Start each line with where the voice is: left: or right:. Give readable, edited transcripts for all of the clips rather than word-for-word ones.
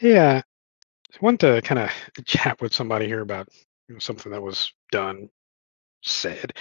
left: Yeah, I want to kind of chat with somebody here about something that was done, said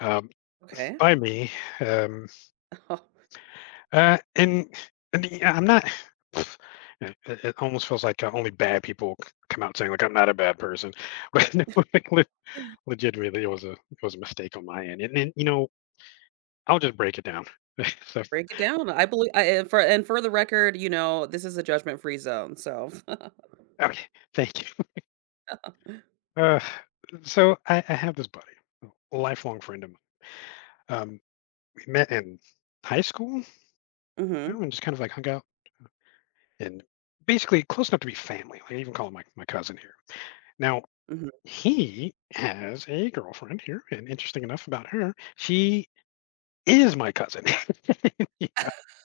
left: um,
right: Okay.
left: by me, um, uh, and, and, yeah, I'm not. Pff, yeah, it almost feels like only bad people come out saying like I'm not a bad person, but no, like, le- legitimately it was a mistake on my end, and then I'll just break it down. So
right: Break it down. I believe I and for the record, you know, this is a judgment-free zone, so.
left: okay, thank you. Uh, so I have this buddy, lifelong friend of mine. We met in high school, you
right: Mhm.
left: know, and just kind of like hung out and basically close enough to be family. Like I even call him my cousin here. Now,
right: Mhm.
left: he has a girlfriend here, and interesting enough about her, she is my cousin.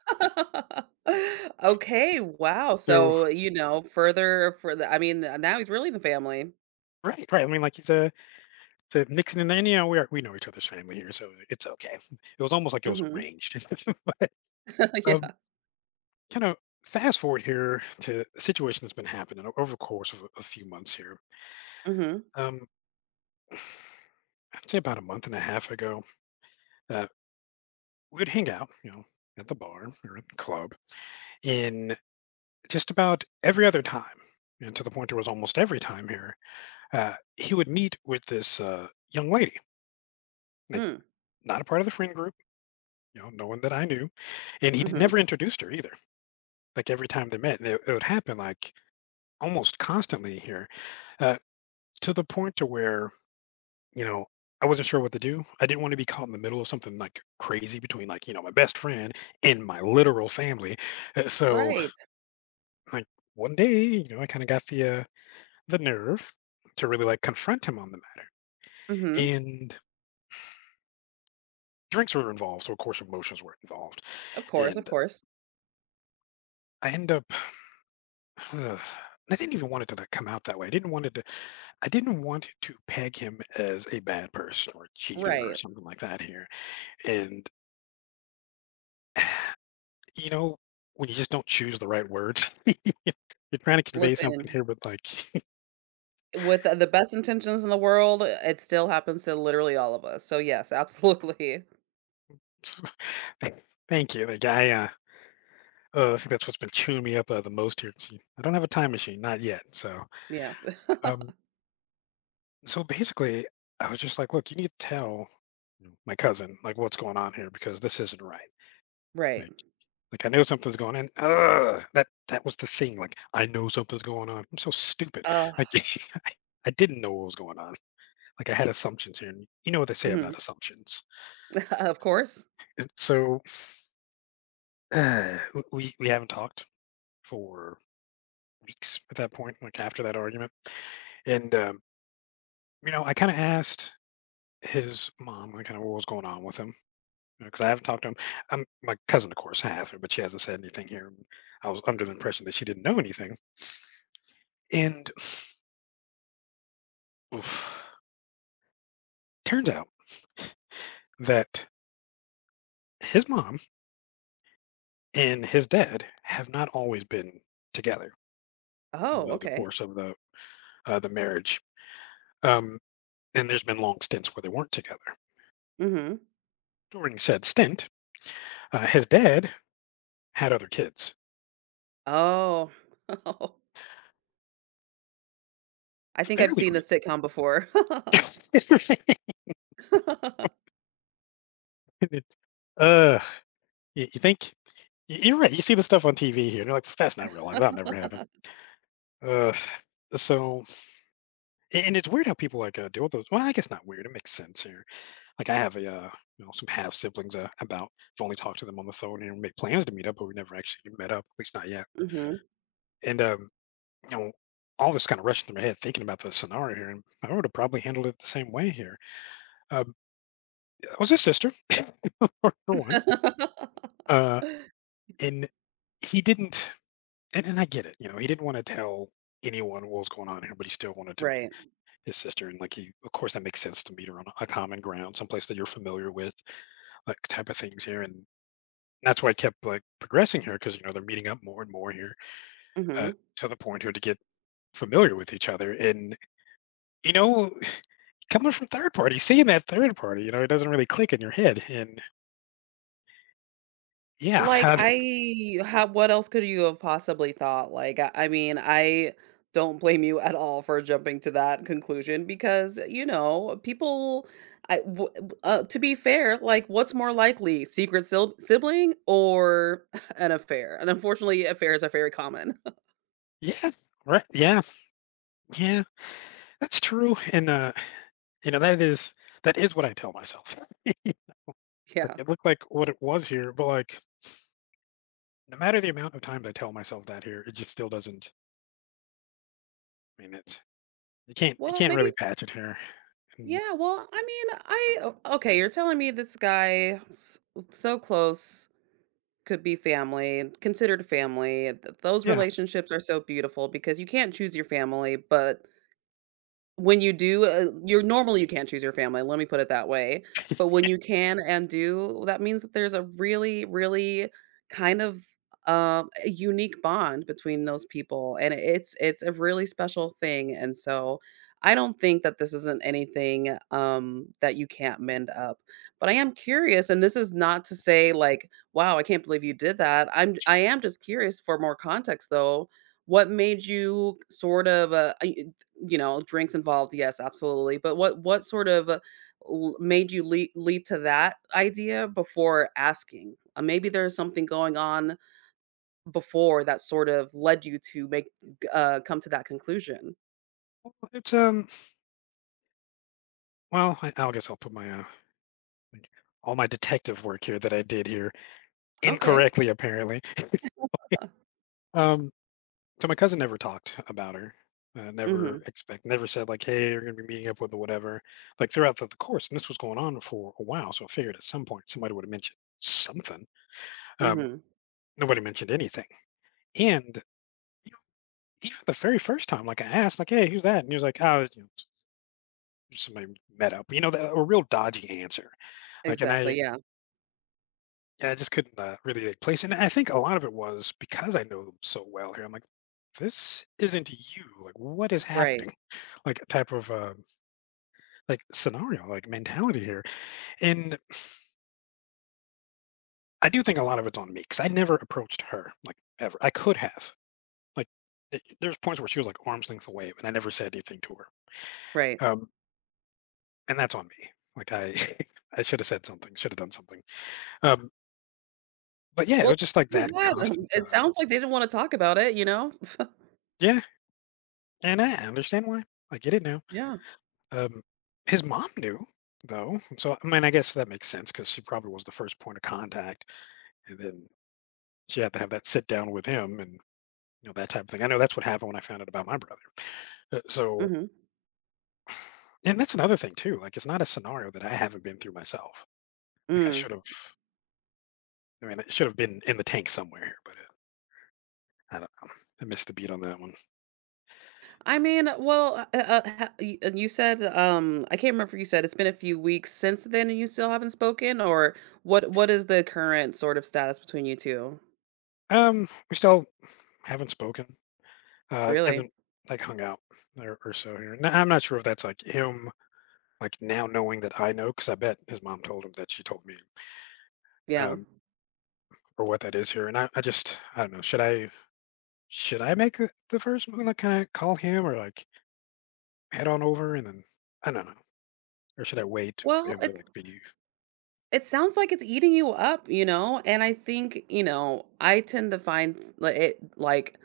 right: Okay, wow.
left: So,
right: So, you know, further for the I mean, now he's really in the family.
left: right, right. I mean, like, it's a mixing in there. And then, you know, we know each other's family here, so it's okay. It was almost like it was
right: Mhm.
left: arranged. But, um,
right: Yeah.
left: kind of fast forward here to a situation that's been happening over the course of a few months here.
right: Mhm.
left: Um, I'd say about a month and a half ago, uh, we would hang out, you know, at the bar or at the club in just about every other time. And to the point there was almost every time here, he would meet with this young lady, like
right: Mm.
left: not a part of the friend group, you know, no one that I knew. And he
right: Mhm.
left: never introduced her either. Like every time they met, and it would happen like almost constantly here, uh, to the point to where, you know, I wasn't sure what to do. I didn't want to be caught in the middle of something like crazy between like, you know, my best friend and my literal family. So
right: Right.
left: like one day, you know, I kind of got the nerve to really like confront him on the matter.
right: Mhm.
left: And drinks were involved, so of course emotions were involved.
right: Of course, of
left: And
right: course.
left: I end up I didn't even want it to like, come out that way. I didn't want to peg him as a bad person or a cheater or
right: Right.
left: something like that here. And you know, when you just don't choose the right words, you're trying to convey something
right: Listen,
left: here, but like
right: with the best intentions in the world, it still happens to literally all of us. So, yes, absolutely.
left: thank you. I think that's what's been chewing me up the most here. 'Cause you- I don't have a time machine, not yet. So,
right: Yeah.
left: um, so basically, I was just like, look, you need to tell, you know, my cousin like what's going on here because this isn't right.
right: Right.
left: Like, like I know something's going on. Ugh, that was the thing. Like I know something's going on. I'm so stupid.
right: Uh.
left: Like I didn't know what was going on. Like I had assumptions here, and you know what they say
right: Mhm.
left: about assumptions.
right: Of course.
left: And so we haven't talked for weeks at that point. Like after that argument, and you know, I kind of asked his mom, like, kinda what was going on with him, because I haven't talked to him. My cousin, of course, has, but she hasn't said anything here. I was under the impression that she didn't know anything, and oof, turns out that his mom and his dad have not always been together, you
right: Oh,
left: know, the
right: okay.
left: course of the marriage, um, and there's been long stints where they weren't together.
right: Mhm.
left: During said stint, his dad had other kids
right: Oh. Oh, I think I've
left: fairly
right: seen the sitcom before.
left: recently. Uh, you think Y- You're right. You see the stuff on TV here, and you're like, that's not real life. That'll never happen. Uh, so, and it's weird how people like deal with those. Well, I guess not weird. It makes sense here. Like, you know, some half siblings about. I've only talked to them on the phone and made plans to meet up, but we never actually met up, at least not yet.
right: Mhm.
left: And, you know, all this kind of rushed through my head thinking about the scenario here, and I would have probably handled it the same way here. Um, I was his sister, for one, uh, and he didn't, and I get it, you know, he didn't want to tell anyone what was going on here, but he still wanted to
right: Right.
left: his sister, and like he, of course, that makes sense to meet her on a common ground, someplace that you're familiar with, like type of things here, and that's why I kept like progressing here because you know they're meeting up more and more here, uh,
right: Mhm.
left: to the point here to get familiar with each other, and you know, coming from third party, seeing that third party, you know, it doesn't really click in your head, and yeah,
right: Like,
left: I'd-
right: I how what else could you have possibly thought? Like, I mean, I don't blame you at all for jumping to that conclusion because, you know, people I w w to be fair, like, what's more likely, secret sil sibling or an affair? And unfortunately, affairs are very common.
left: yeah, right, yeah, yeah, that's true, and you know, that is what I tell myself. Like
right: Yeah.
left: it looked like what it was here, but like no matter the amount of times I tell myself that here, it just still doesn't I mean, it's you
right: Well,
left: can't really
right: maybe.
left: patch it here. And
right: Yeah, well, I mean, I o okay, you're telling me this guy s so close, could be family, considered family. Th Those
left: yeah,
right: relationships are so beautiful because you can't choose your family, but when you do, you're normally you can't choose your family, let me put it that way, but when you can and do, that means that there's a really, really kind of, a unique bond between those people, and it's a really special thing, and so, I don't think that this isn't anything, that you can't mend up, but I am curious, and this is not to say, like, "Wow, I can't believe you did that." I am just curious for more context, though, what made you sort of, you know, drinks involved, yes, absolutely. But what sort of made you leap to that idea before asking? Maybe there's something going on before that sort of led you to make come to that conclusion.
left: well, it's. Well, I guess I'll put like, all my detective work here that I did here
right: Okay.
left: incorrectly apparently. Um, so my cousin never talked about her.
right: Mhm.
left: Never said like, "Hey, you're gonna be meeting up with or whatever." Like throughout the course, and this was going on for a while, so I figured at some point somebody would have mentioned something. Um,
right: Mhm.
left: Nobody mentioned anything, and you know, even the very first time, like I asked, like, "Hey, who's that?" And he was like, "Oh, it's, you know, somebody met up." You know, the a real dodgy answer. Like, and
right: Exactly.
left: I
right: Yeah.
left: and I just couldn't, really, like, place it, and I think a lot of it was because I know them so well here, I'm like, "This isn't you, like, what is
right: Right.
left: happening?" Like, type of, um, scenario, like, mentality here, and I do think a lot of it's on me because I never approached her, like, ever. I could have. Like, th there's points where she was, like, arm's length away, and I never said anything to her,
right: Right.
left: um, and that's on me. Like, I I should have said something, should have done something, um, but yeah, it
right: Well,
left: was just like
right: you
left: that
right: had
left: constant,
right: it sounds like they didn't want to talk about it, you know?
left: Yeah, and I understand why. I get it now.
right: Yeah.
left: Um, his mom knew, though. So, I mean, I guess that makes sense because she probably was the first point of contact. And then she had to have that sit down with him and, you know, that type of thing. I know that's what happened when I found out about my brother. Uh, so,
right: Mhm.
left: and that's another thing, too. Like, it's not a scenario that I haven't been through myself. Like,
right: Mm.
left: I mean, it should have been in the tank somewhere here, but I don't know. I missed the beat on that one.
right: I mean, well, and you said I can't remember if you said it's been a few weeks since then and you still haven't spoken, or what is the current sort of status between you two?
left: We still haven't spoken. Has
right: Really?
left: not like hung out or so here. N- I'm not sure if that's like him like now knowing that I know, because I bet his mom told him that she told me,
right: Yeah.
left: um, or what that is here. And I just, I don't know. Should I make the first move? Like, can I call him or like head on over and then, I don't know. Or should I wait for
right: Well,
left: him to like be?
right: it sounds like it's eating you up, you know? And I think, you know, I tend to find li- it like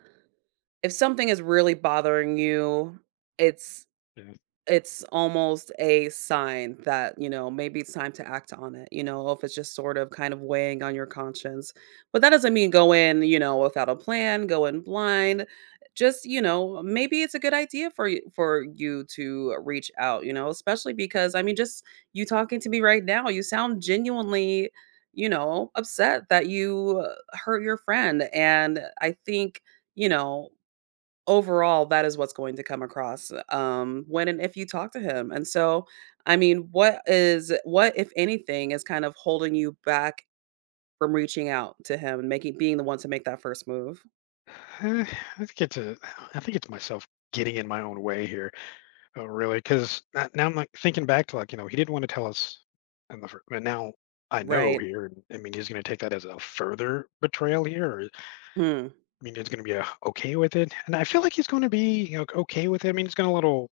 right: if something is really bothering you, it's
left: Yeah.
right: it's almost a sign that, you know, maybe it's time to act on it, you know, if it's just sort of kind of weighing on your conscience. But that doesn't mean go in, you know, without a plan, go in blind. Just, you know, maybe it's a good idea for you to reach out, you know, especially because I mean, just you talking to me right now, you sound genuinely, you know, upset that you hurt your friend. And I think, you know, overall, that is what's going to come across, when and if you talk to him, and so, I mean, what is what, if anything, is kind of holding you back from reaching out to him and making being the one to make that first move,
left: Eh, I think it's a, I think it's myself getting in my own way here. Oh, really? Because now I'm like thinking back to like, you know, he didn't want to tell us but now I know
right: right?
left: here, and I mean, he's going to take that as a further betrayal here. Or
right: Mm,
left: Mino's going to be okay with it, and I feel like he's going to be you know, okay with it. I mean, he's going to a little.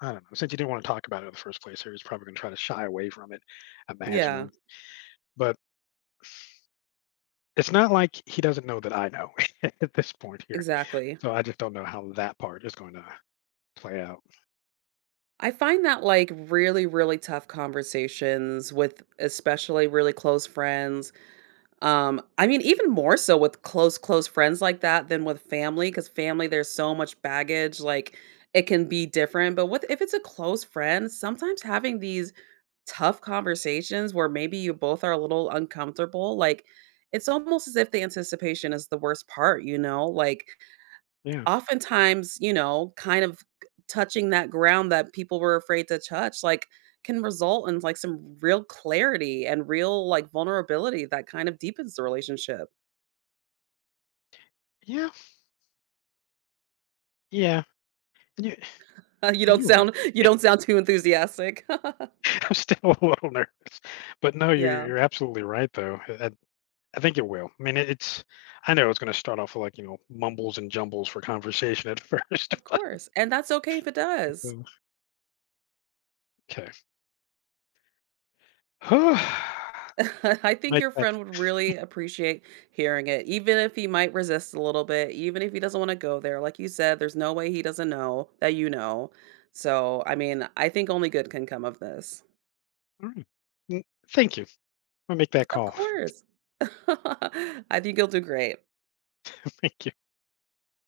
left: I don't know. Since he didn't want to talk about it in the first place, here he's probably going to try to shy away from it, imagine.
right: yeah,
left: But it's not like he doesn't know that I know at this point here.
right: exactly.
left: So I just don't know how that part is going to play out.
right: I find that, like, really, really tough conversations with especially really close friends. I mean, even more so with close, close friends like that than with family, because family, there's so much baggage, like it can be different. But with if it's a close friend, sometimes having these tough conversations where maybe you both are a little uncomfortable, like it's almost as if the anticipation is the worst part, you know? Like
left: Yeah,
right: oftentimes, you know, kind of touching that ground that people were afraid to touch, like, can result in, like, some real clarity and real, like, vulnerability that kind of deepens the relationship.
left: yeah, yeah. And you,
right: You
left: and
right: don't
left: you're right.
right: sound too enthusiastic.
left: I'm still a little nervous, but no,
right: Yeah,
left: you're absolutely right though. I think it will. I mean, it, it's. I know it's going to start off with like you know mumbles and jumbles for conversation at first,
right: of course, and that's okay if it
left: but
right: does.
left: okay.
right: I think
left: Make
right: your
left: that
right: friend would really appreciate hearing it, even if he might resist a little bit, even if he doesn't wanna go there. Like you said, there's no way he doesn't know that you know. So, I mean, I think only good can come of this.
left: mm, mm, thank you. I'll make that
right: Of
left: call.
right: course. I think you'll do great.
left: Thank you.